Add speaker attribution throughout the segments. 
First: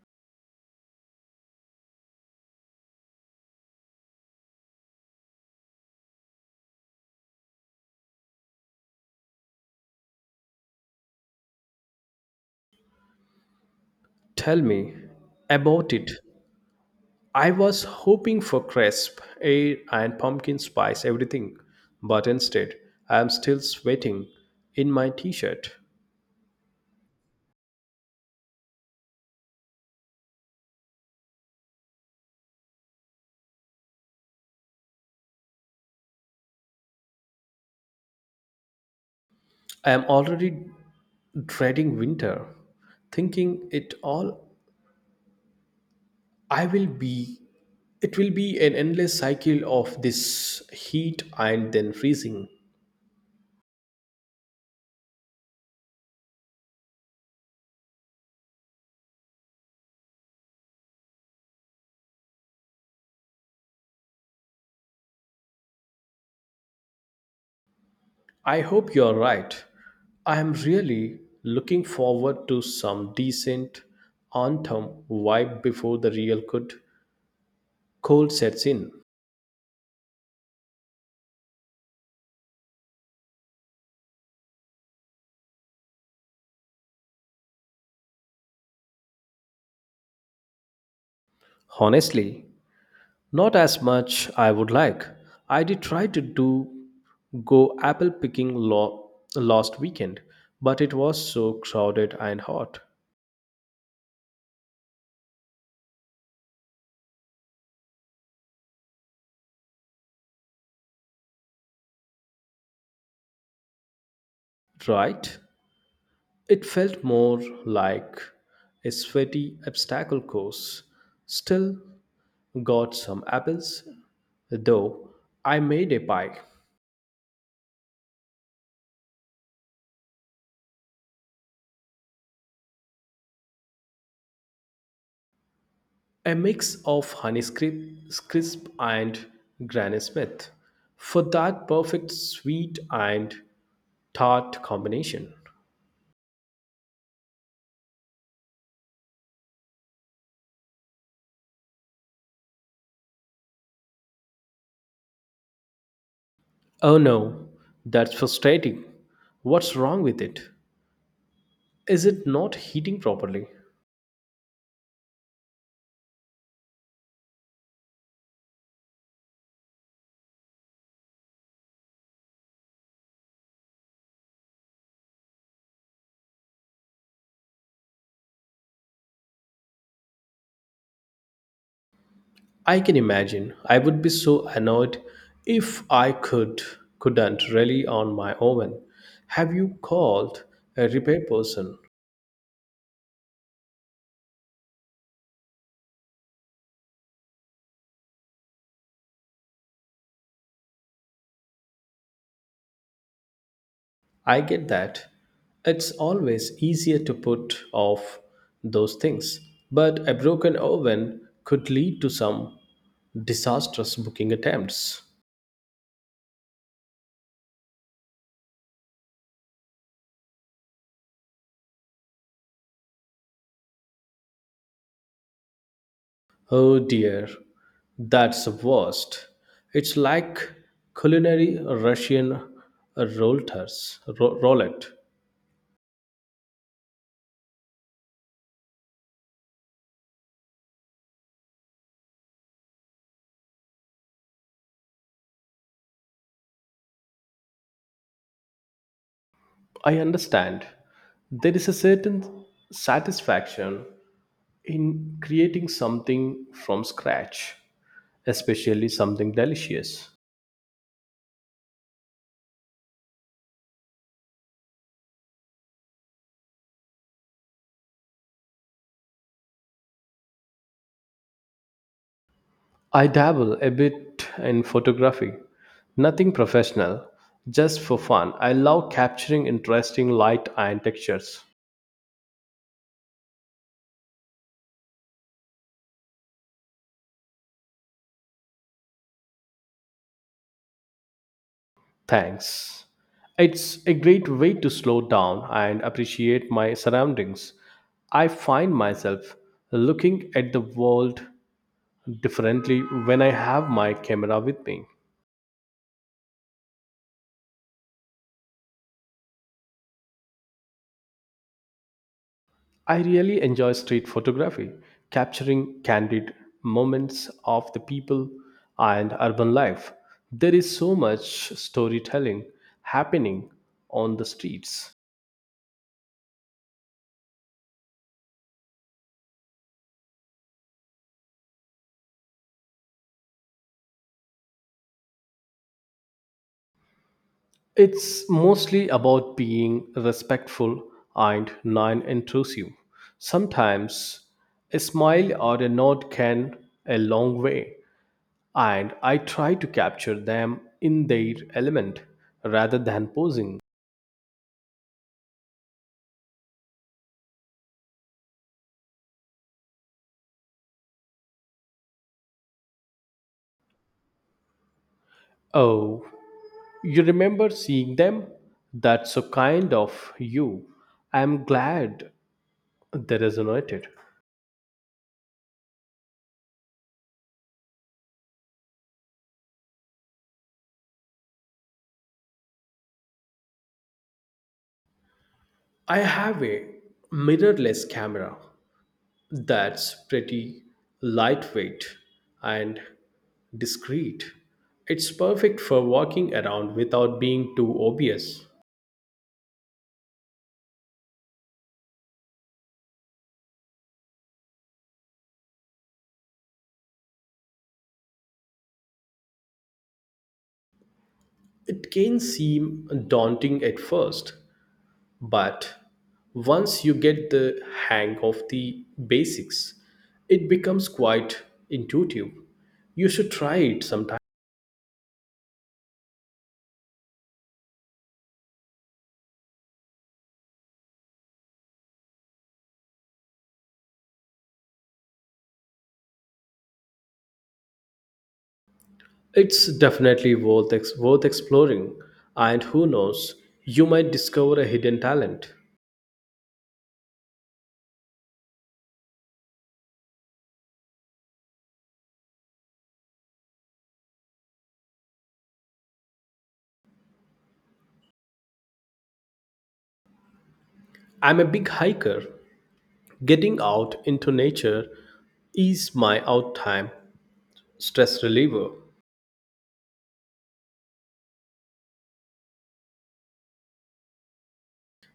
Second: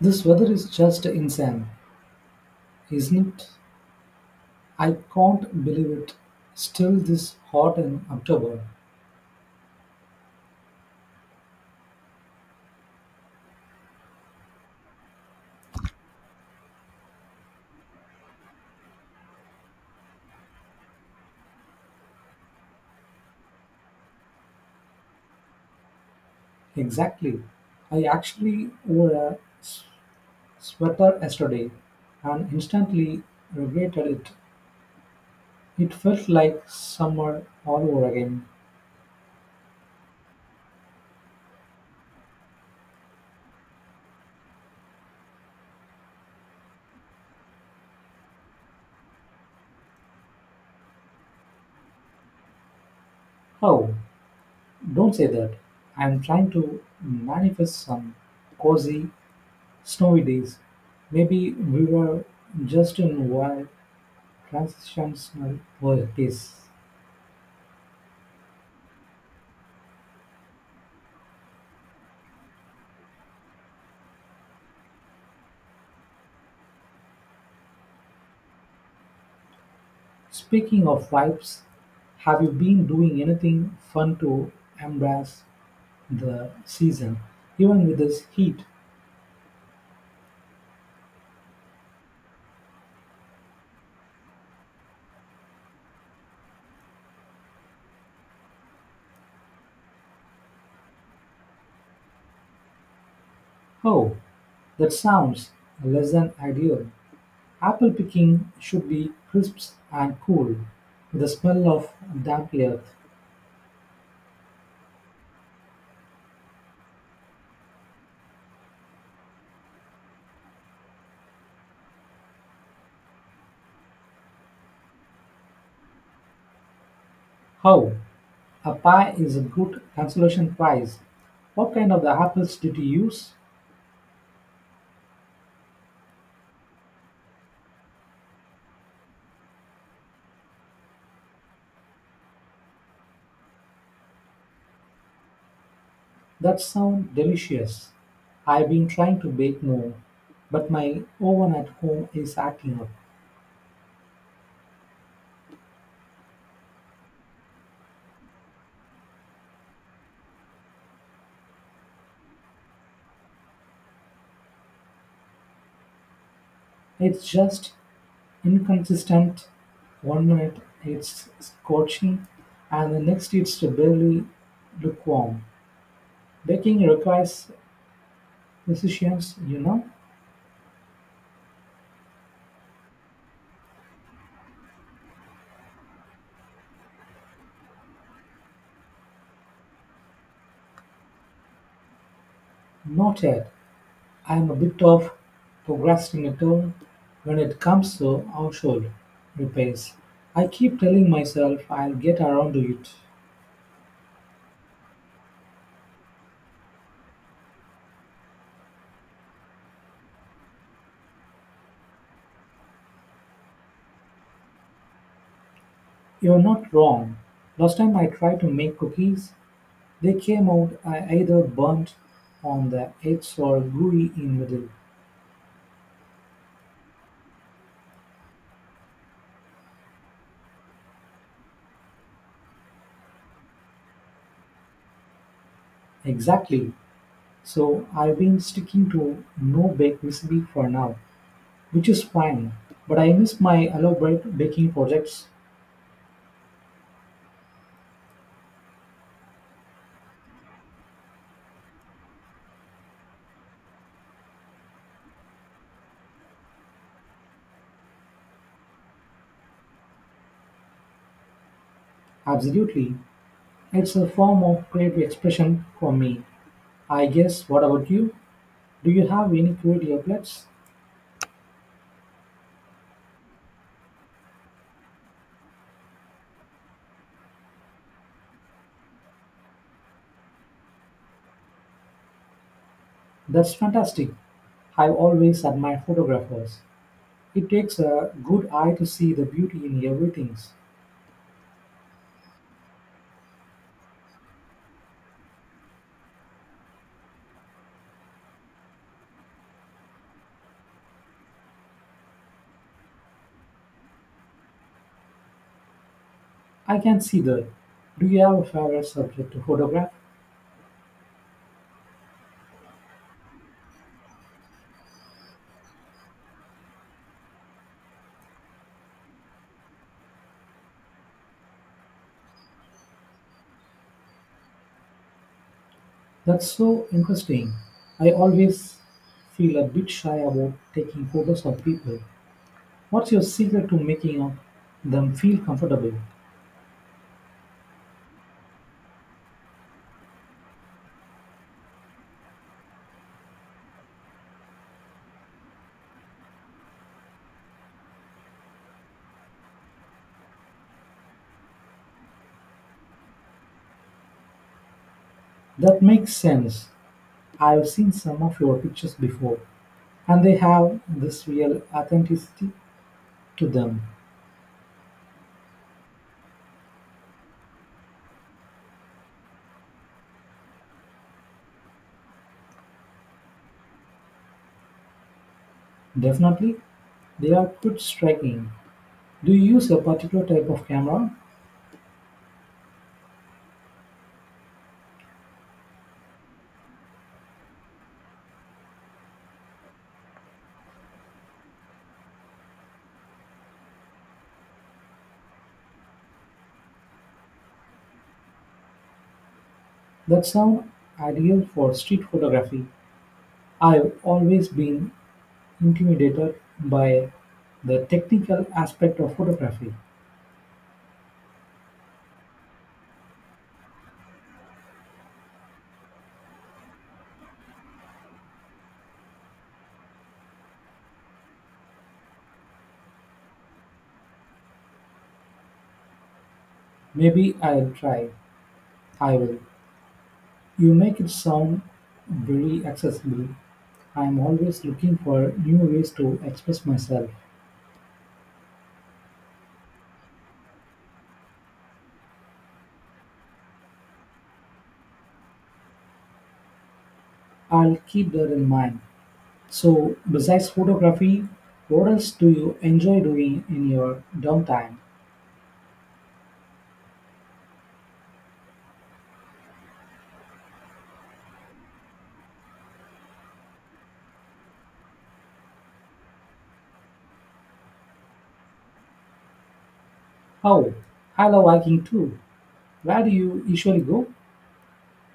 Speaker 1: This weather is just insane, isn't it? I can't believe it. Still this hot in October.
Speaker 2: Tell me about it. I was hoping for crisp, air, and pumpkin spice everything, but instead, I am still sweating in my t shirt.
Speaker 1: Exactly. I actually wore a sweater yesterday and instantly regretted it. It felt like summer all over again.
Speaker 2: I am already dreading winter, thinking it all I will be. It will be an endless cycle of this heat and then freezing.
Speaker 1: Oh, don't say that. I'm trying to manifest some cozy, snowy days. Maybe we were just in wild transitional world days.
Speaker 2: I hope you're right. I am really looking forward to some decent autumn vibe before the real good cold sets in.
Speaker 1: Speaking of vibes, have you been doing anything fun to embrace the season, even with this heat?
Speaker 2: Honestly, not as much I would like. I did try to do go apple picking last weekend, but it was so crowded and hot.
Speaker 1: Oh, that sounds less than ideal. Apple picking should be crisp and cool, with the smell of damp earth.
Speaker 2: Right? It felt more like a sweaty obstacle course. Still got some apples though I made a pie,
Speaker 1: How? A pie is a good consolation prize. What kind of the apples did you use?
Speaker 2: a mix of Honeycrisp crisp and Granny Smith, for that perfect sweet and tart combination.
Speaker 1: That sound delicious. I've been trying to bake more, but my oven at home is acting up.
Speaker 2: Oh no, that's frustrating. What's wrong with it? Is it not heating properly?
Speaker 1: It's just inconsistent; one minute it's scorching and the next it's barely lukewarm. Baking requires precision, you know.
Speaker 2: I can imagine. I would be so annoyed if I couldn't rely on my oven. Have you called a repair person?
Speaker 1: Not yet. I'm a bit of procrastinator when it comes to household repairs. I keep telling myself I'll get around to it.
Speaker 2: I get that. It's always easier to put off those things, but a broken oven could lead to some disastrous booking attempts.
Speaker 1: You're not wrong. Last time I tried to make cookies, they came out I either burnt on the edge or gooey in middle.
Speaker 2: Oh dear, that's the worst. It's like culinary Russian roulette.
Speaker 1: Exactly. So I've been sticking to no bake recipe for now, which is fine. But I miss my elaborate baking projects.
Speaker 2: I understand. There is a certain satisfaction in creating something from scratch, especially something delicious.
Speaker 1: Absolutely. It's a form of creative expression for me. I guess what about you? Do you have any creative outlets?
Speaker 2: I dabble a bit in photography, nothing professional, just for fun. I love capturing interesting light and textures.
Speaker 1: That's fantastic. I've always admired photographers. It takes a good eye to see the beauty in everything.
Speaker 2: Thanks. It's a great way to slow down and appreciate my surroundings. I find myself looking at the world differently when I have my camera with me.
Speaker 1: I can see that. Do you have a favorite subject to photograph?
Speaker 2: I really enjoy street photography, capturing candid moments of the people and urban life. There is so much storytelling happening on the streets.
Speaker 1: That's so interesting. I always feel a bit shy about taking photos of people. What's your secret to making of them feel comfortable?
Speaker 2: It's mostly about being respectful and non intrusive. Sometimes a smile or a nod can a long way, and I try to capture them in their element rather than posing.
Speaker 1: That makes sense. I've seen some of your pictures before, and they have this real authenticity to them.
Speaker 2: Oh, you remember seeing them? That's so kind of you. I'm glad they resonated.
Speaker 1: Definitely, they are quite striking. Do you use a particular type of camera?
Speaker 2: I have a mirrorless camera that's pretty lightweight and discreet. It's perfect for walking around without being too obvious.
Speaker 1: That sound ideal for street photography. I've always been intimidated by the technical aspect of photography.
Speaker 2: It can seem daunting at first, but once you get the hang of the basics, it becomes quite intuitive. You should try it sometime.
Speaker 1: Maybe I'll try. I will. You make it sound very accessible. I'm always looking for new ways to express myself.
Speaker 2: It's definitely worth exploring, and who knows, you might discover a hidden talent.
Speaker 1: I'll keep that in mind. So, besides photography, what else do you enjoy doing in your downtime?
Speaker 2: I'm a big hiker. Getting out into nature is my out time stress reliever.
Speaker 1: Oh, I love hiking too. Where do you usually go?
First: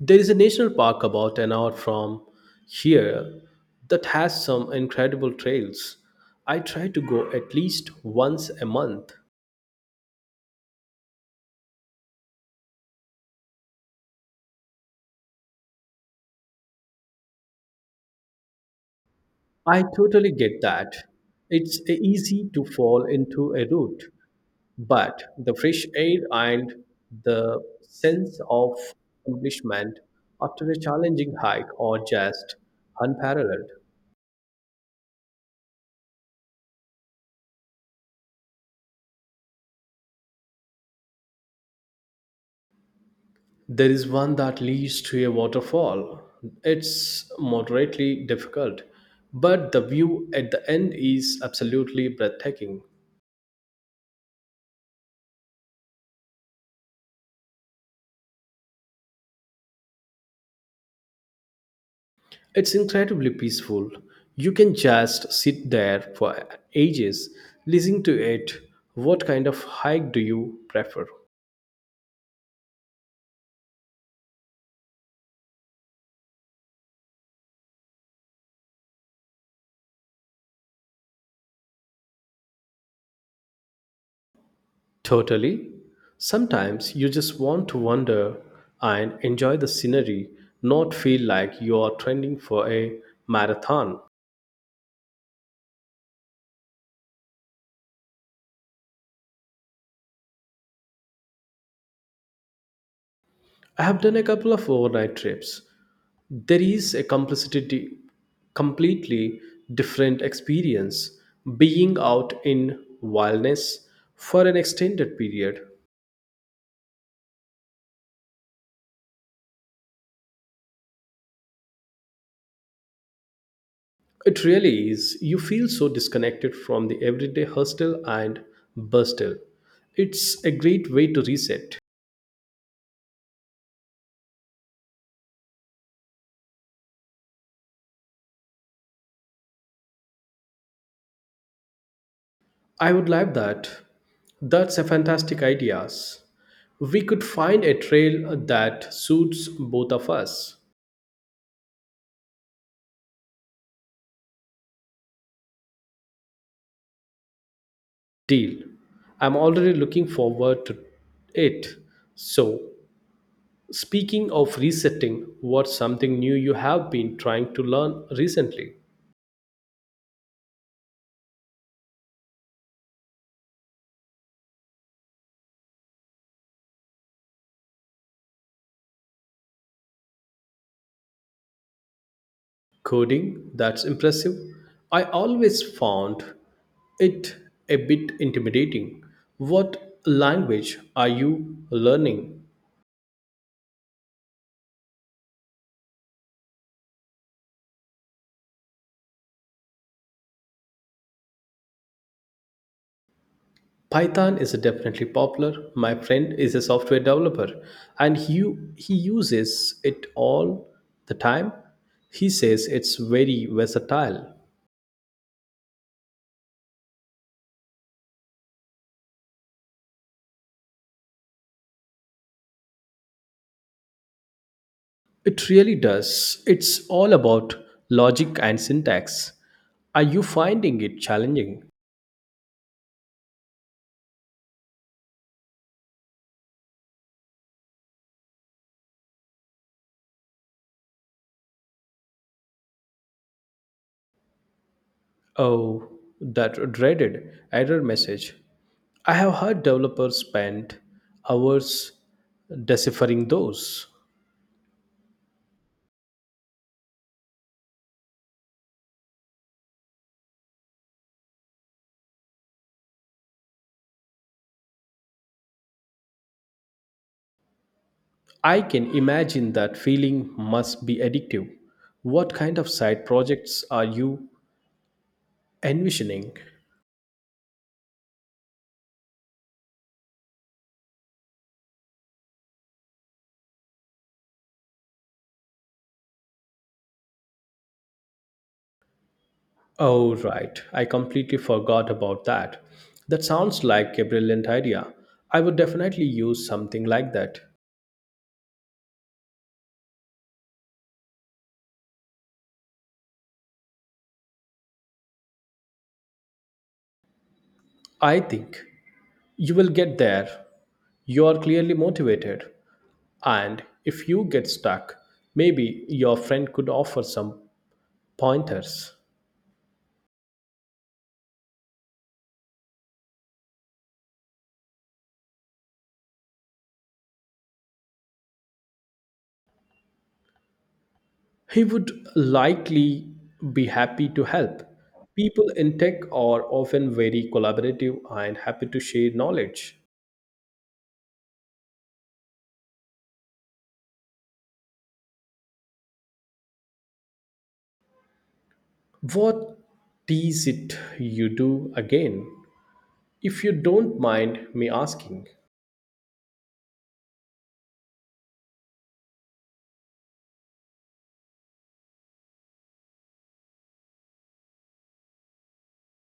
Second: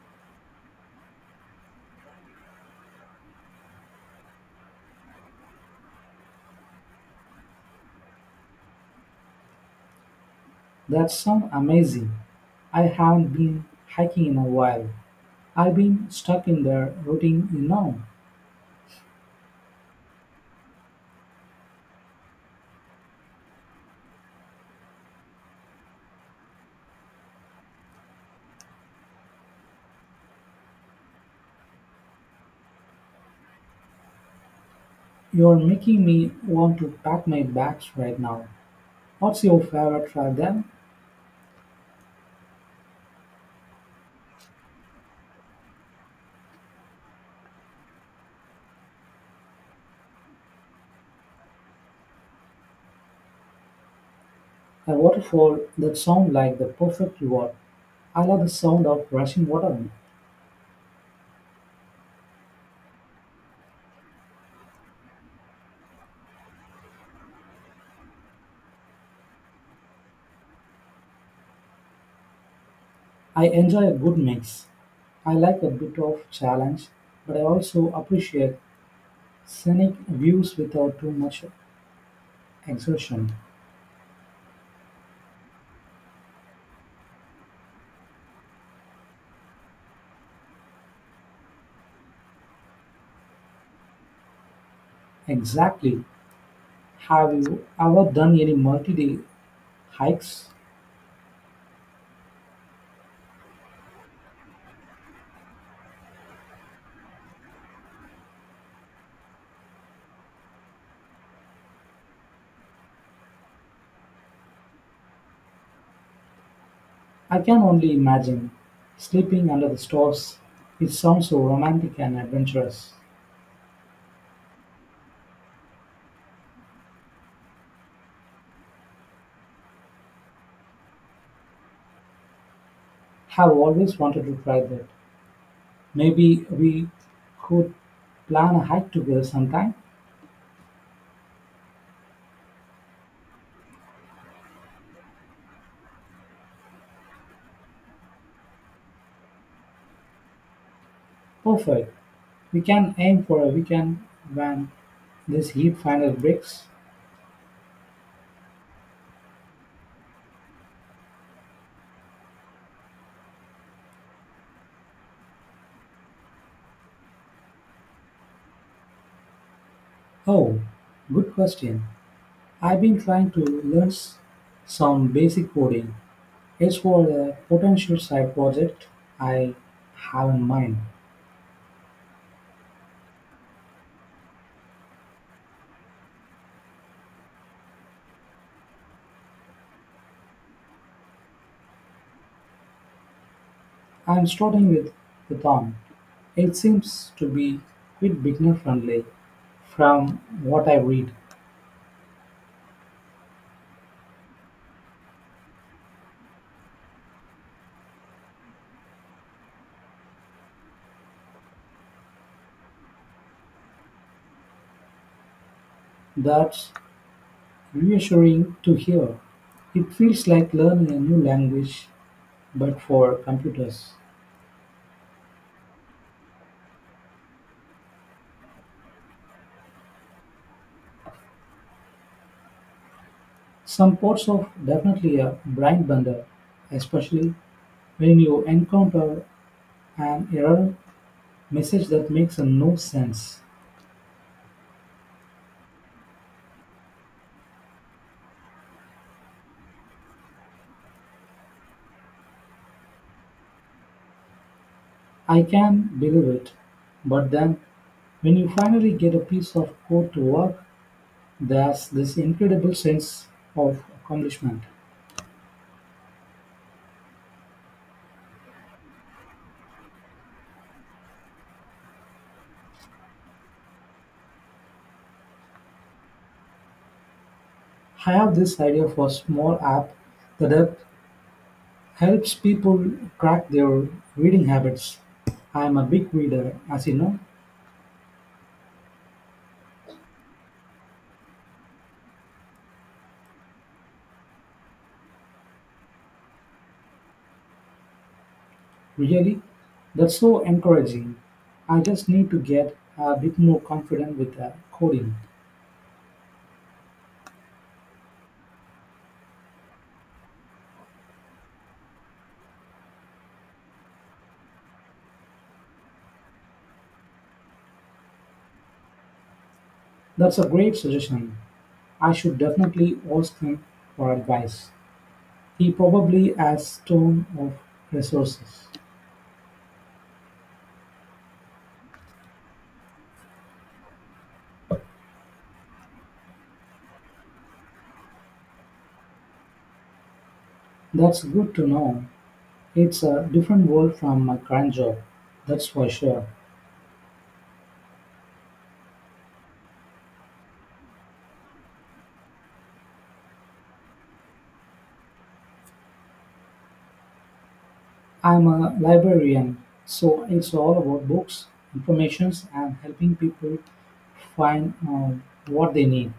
Speaker 2: There is a national park about an hour from here that has some incredible trails. I try to go at least once a month.
Speaker 1: That sounds amazing. I haven't been hiking in a while. I've been stuck in the routine, you know.
Speaker 2: I totally get that. It's easy to fall into a rut, but the fresh air and the sense of accomplishment after a challenging hike are just unparalleled.
Speaker 1: You're making me want to pack my bags right now. What's your favorite track then?
Speaker 2: There is one that leads to a waterfall. It's moderately difficult, but the view at the end is absolutely breathtaking.
Speaker 1: A waterfall that sound like the perfect reward. I love the sound of rushing water.
Speaker 2: It's incredibly peaceful. You can just sit there for ages listening to it. What kind of hike do you prefer?
Speaker 1: I enjoy a good mix. I like a bit of challenge, but I also appreciate scenic views without too much exertion.
Speaker 2: Totally. Sometimes you just want to wander and enjoy the scenery, not feel like you are training for a marathon.
Speaker 1: Exactly. Have you ever done any multi-day hikes?
Speaker 2: I have done a couple of overnight trips there is a completely different experience being out in wildness for an extended period.
Speaker 1: I can only imagine. Sleeping under the stars. It sounds so romantic and adventurous.
Speaker 2: It really is. You feel so disconnected from the everyday hustle and bustle. It's a great way to reset.
Speaker 1: Have always wanted to try that. Maybe we could plan a hike together sometime.
Speaker 2: I would like that. That's a fantastic ideas. We could find a trail that suits both of us.
Speaker 1: Perfect. We can aim for a weekend when this heat finally breaks.
Speaker 2: Deal. I'm already looking forward to it. So, speaking of resetting, what's something new you have been trying to learn recently?
Speaker 1: Oh, good question. I've been trying to learn some basic coding. It's for a potential side project I have in mind.
Speaker 2: Coding, that's impressive. I always found it a bit intimidating. What language are you learning?
Speaker 1: I'm starting with Python. It seems to be quite beginner friendly from what I read.
Speaker 2: Python is definitely popular. My friend is a software developer and he uses it all the time. He says it's very versatile.
Speaker 1: That's reassuring to hear. It feels like learning a new language but for computers.
Speaker 2: It really does. It's all about logic and syntax. Are you finding it challenging?
Speaker 1: Some parts of definitely a brain bender, especially when you encounter an error message that makes no sense.
Speaker 2: Oh, that dreaded error message. I have heard developers spend hours deciphering those.
Speaker 1: I can believe it, but then when you finally get a piece of code to work, there's this incredible sense of accomplishment.
Speaker 2: I can imagine that feeling must be addictive. What kind of side projects are you envisioning?
Speaker 1: I have this idea for a small app that helps people track their reading habits. I am a big reader, as you know.
Speaker 2: Oh, right. I completely forgot about that. That sounds like a brilliant idea. I would definitely use something like that.
Speaker 1: Really, that's so encouraging. I just need to get a bit more confident with coding.
Speaker 2: I think you will get there. You are clearly motivated. And if you get stuck, maybe your friend could offer some pointers.
Speaker 1: That's a great suggestion. I should definitely ask him for advice. He probably has tons of resources.
Speaker 2: He would likely be happy to help. People in tech are often very collaborative and happy to share knowledge.
Speaker 1: That's good to know. It's a different world from my current job, that's for sure.
Speaker 2: What is it you do again? If you don't mind me asking.
Speaker 1: I'm a librarian, so it's all about books, informations, and helping people find what they need.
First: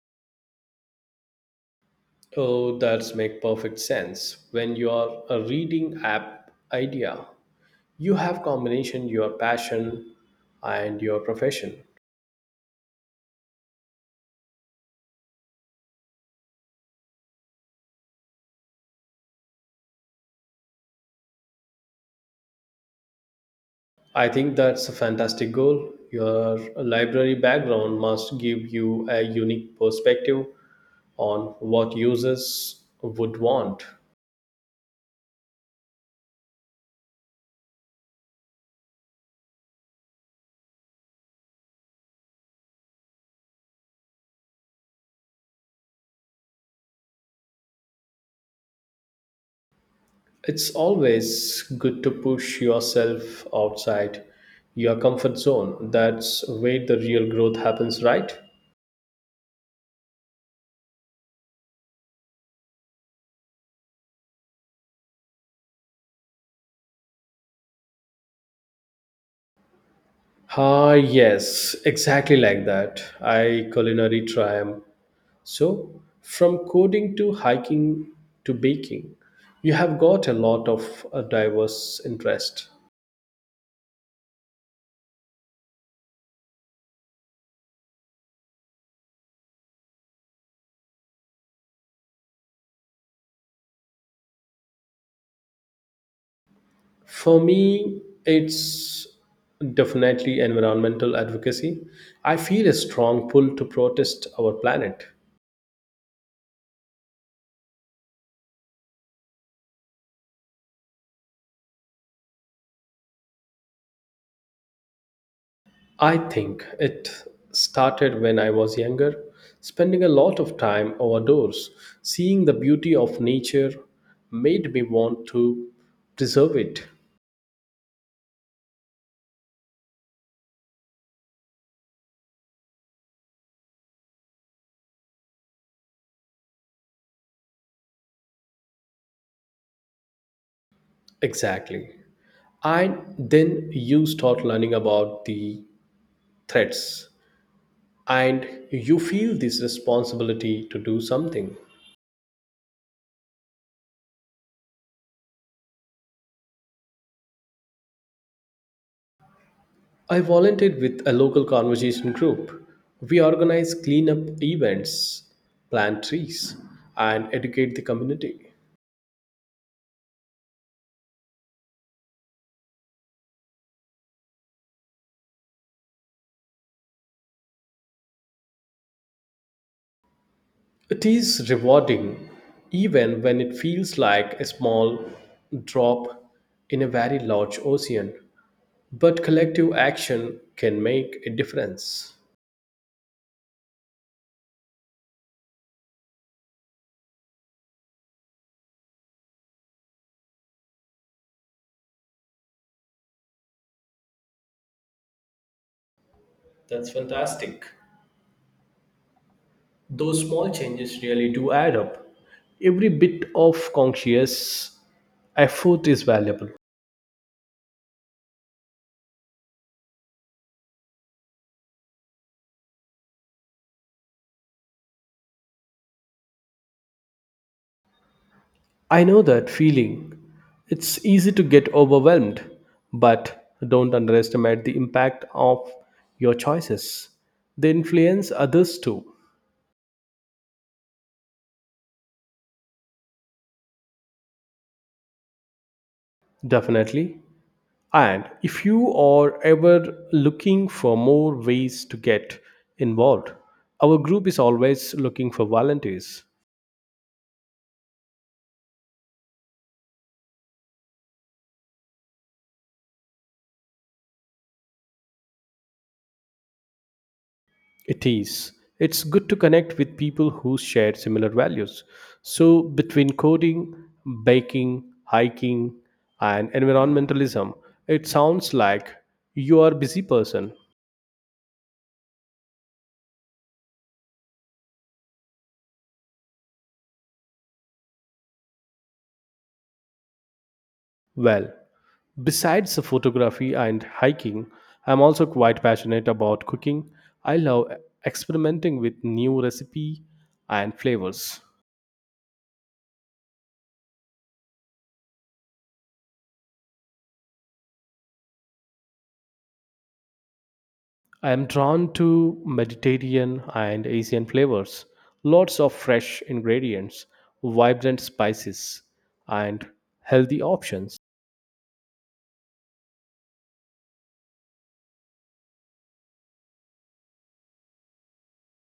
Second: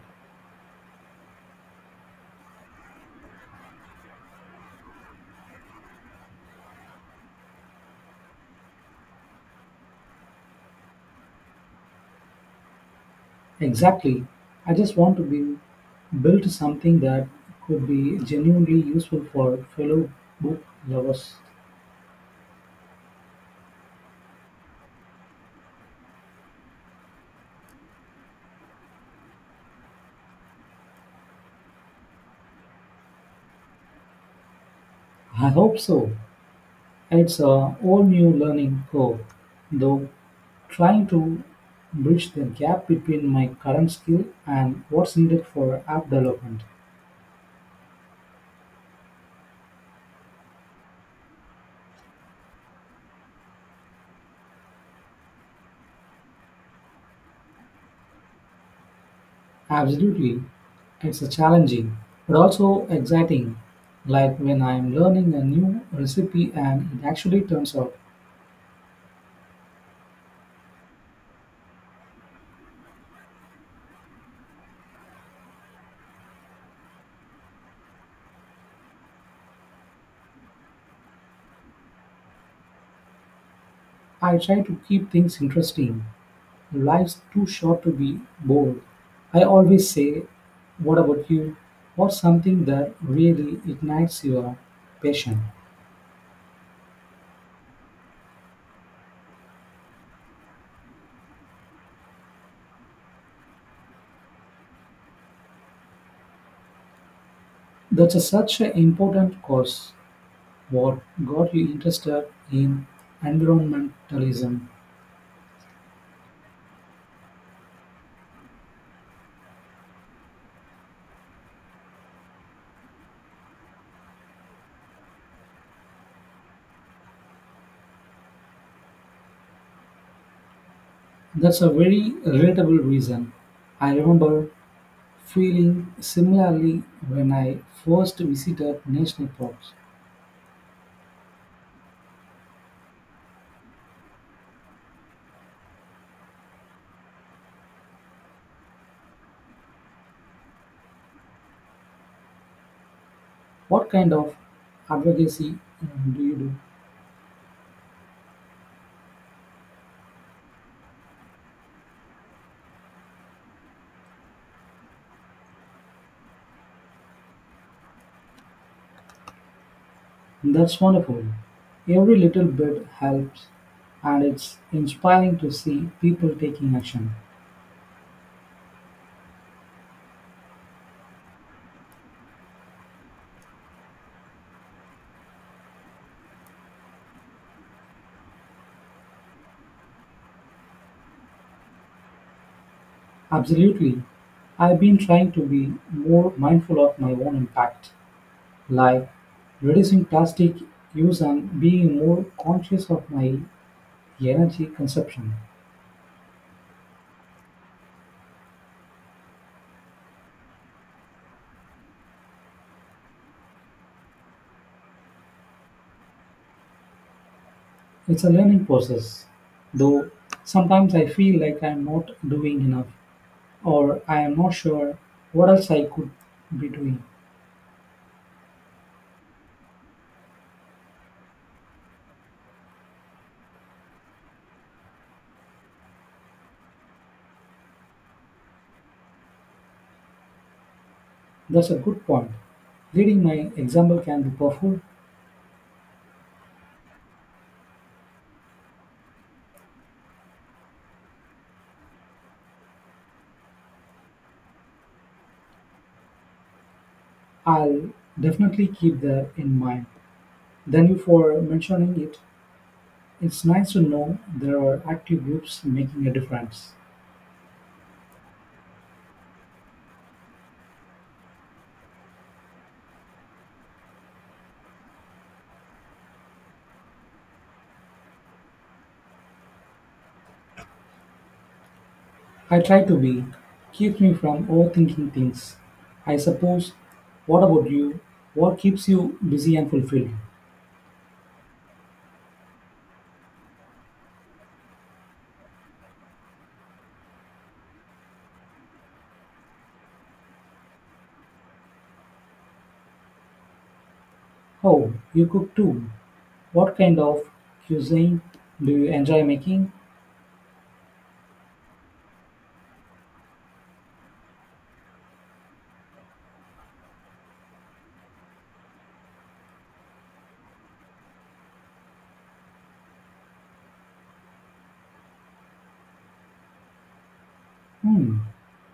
Speaker 2: Oh, that's make perfect sense. When you are a reading app idea, you have combination your passion and your profession.
Speaker 1: Exactly. I just want to be build something that could be genuinely useful for fellow book lovers.
Speaker 2: I think that's a fantastic goal. Your library background must give you a unique perspective on what users would want.
Speaker 1: I hope so. It's a whole new learning curve, though. Trying to bridge the gap between my current skill and what's needed for app development.
Speaker 2: It's always good to push yourself outside your comfort zone. That's where the real growth happens, right?
Speaker 1: Absolutely, it's a challenging but also exciting. Like when I'm learning a new recipe and it actually turns out,
Speaker 2: Ah, yes, exactly like that. I culinary triumph. So, from coding to hiking to baking, you have got a lot of diverse interest.
Speaker 1: I try to keep things interesting. Life's too short to be bored. I always say, what about you? What's something that really ignites your passion?
Speaker 2: For me, it's definitely environmental advocacy. I feel a strong pull to protest our planet.
Speaker 1: That's a, such an important cause. What got you interested in environmentalism?
Speaker 2: I think it started when I was younger, spending a lot of time outdoors, seeing the beauty of nature made me want to preserve it.
Speaker 1: That's a very relatable reason. I remember feeling similarly when I first visited national parks.
Speaker 2: Exactly. And then you start learning about the threats and you feel this responsibility to do something.
Speaker 1: What kind of advocacy do you do?
Speaker 2: I volunteered with a local conversation group. We organize cleanup events, plant trees, and educate the community.
Speaker 1: That's wonderful. Every little bit helps, and it's inspiring to see people taking action.
Speaker 2: It is rewarding even when it feels like a small drop in a very large ocean, but collective action can make a difference.
Speaker 1: Absolutely. I've been trying to be more mindful of my own impact. Like reducing plastic use and being more conscious of my energy consumption.
Speaker 2: That's fantastic. Those small changes really do add up. Every bit of conscious effort is valuable.
Speaker 1: It's a learning process, though sometimes I feel like I'm not doing enough or I am not sure what else I could be doing.
Speaker 2: I know that feeling. It's easy to get overwhelmed, but don't underestimate the impact of your choices. They influence others too,
Speaker 1: That's a good point. Leading my example can be powerful.
Speaker 2: definitely. And if you are ever looking for more ways to get involved, our group is always looking for volunteers.
Speaker 1: I'll definitely keep that in mind. Thank you for mentioning it. It's nice to know there are active groups making a difference.
Speaker 2: It is. It's good to connect with people who share similar values. So, between coding, baking, hiking, and environmentalism, it sounds like you are a busy person.
Speaker 1: I try to be. Keeps me from overthinking things. I suppose. What about you? What keeps you busy and fulfilled?
Speaker 2: Well, besides the photography and hiking, I'm also quite passionate about cooking. I love experimenting with new recipe and flavors.
Speaker 1: Oh, you cook too. What kind of cuisine do you enjoy making?
Speaker 2: I am drawn to Mediterranean and Asian flavors, lots of fresh ingredients, vibrant spices, and healthy options.
Speaker 1: Hmm.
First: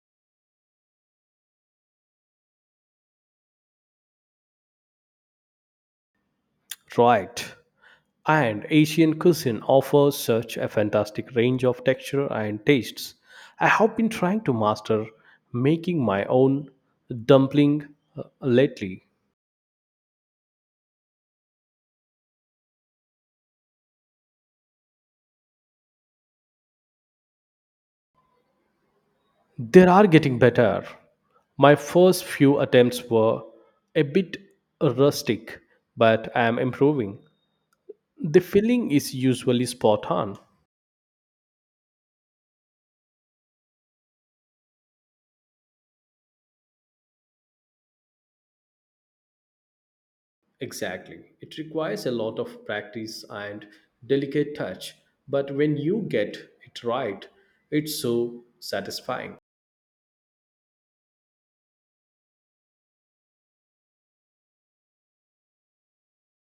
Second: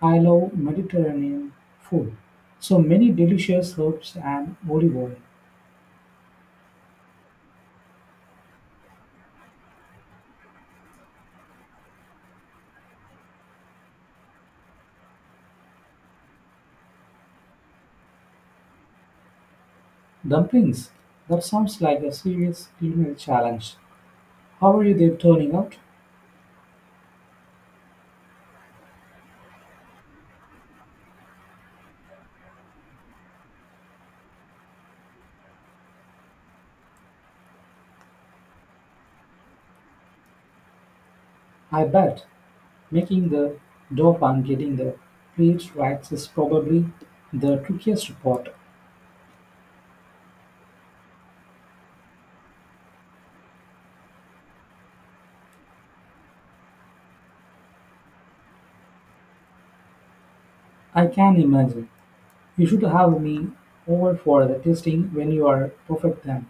Speaker 1: I love Mediterranean food. So many delicious herbs and olive oil.
Speaker 2: Right. And Asian cuisine offers such a fantastic range of texture and tastes. I have been trying to master making my own dumpling lately.
Speaker 1: Dumplings. That sounds like a serious culinary challenge. How are you there turning out?
Speaker 2: They are getting better. My first few attempts were a bit rustic, but I am improving. The filling is usually spot on.
Speaker 1: I bet. Making the dope and getting the plates right is probably the trickiest part.
Speaker 2: Exactly. It requires a lot of practice and delicate touch, but when you get it right, it's so satisfying.
Speaker 1: I can imagine. You should have me over for the tasting when you are perfect then.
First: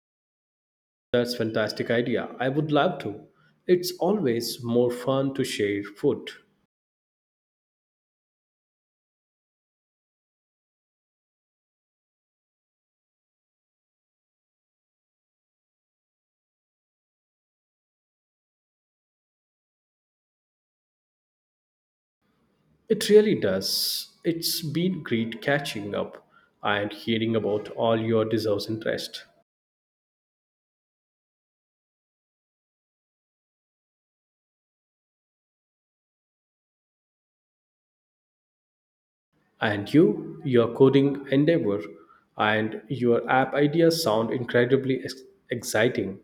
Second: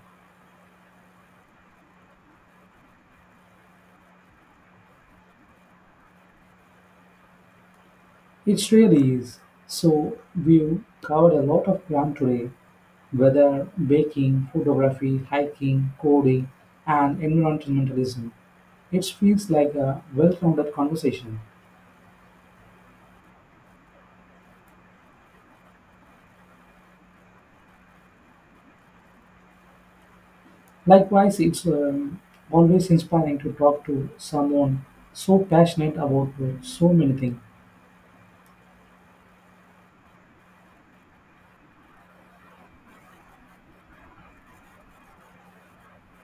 Speaker 2: That's fantastic idea. I would love to. It's always more fun to share food.
Speaker 1: It really is. So we've covered a lot of ground today, whether baking, photography, hiking, coding, and environmentalism. It feels like a well-rounded conversation.
Speaker 2: It really does. It's been great catching up and hearing about all your deserves interest.
Speaker 1: Likewise, it's always inspiring to talk to someone so passionate about so many things.
Speaker 2: And you, your coding endeavor and your app ideas sound incredibly exciting.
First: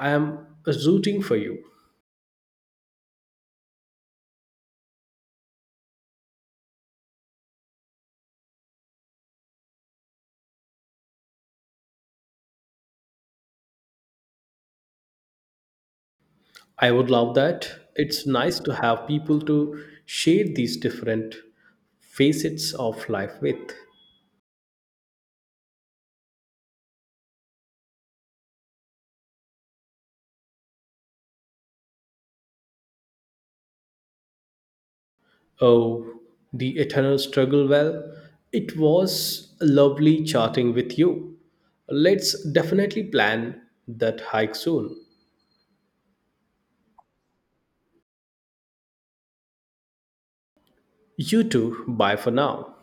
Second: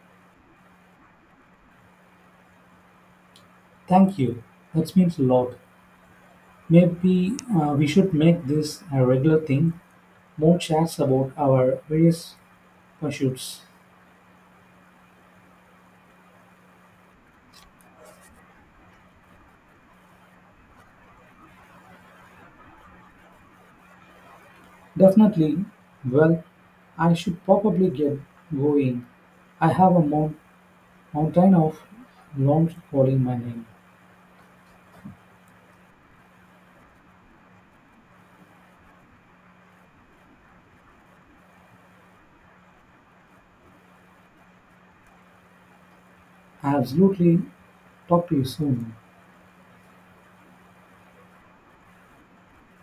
Speaker 2: I am rooting for you.
Speaker 1: Thank you. That means a lot. Maybe we should make this a regular thing, more chats about our various pursuits.
Speaker 2: I would love that. It's nice to have people to share these different facets of life with.
Speaker 1: Definitely. Well, I should probably get going. I have a mountain of long calling my name.
Speaker 2: Oh, the eternal struggle. Well, it was lovely chatting with you. Let's definitely plan that hike soon.
Speaker 1: Absolutely. Talk to you soon.
Speaker 2: You too. Bye for now.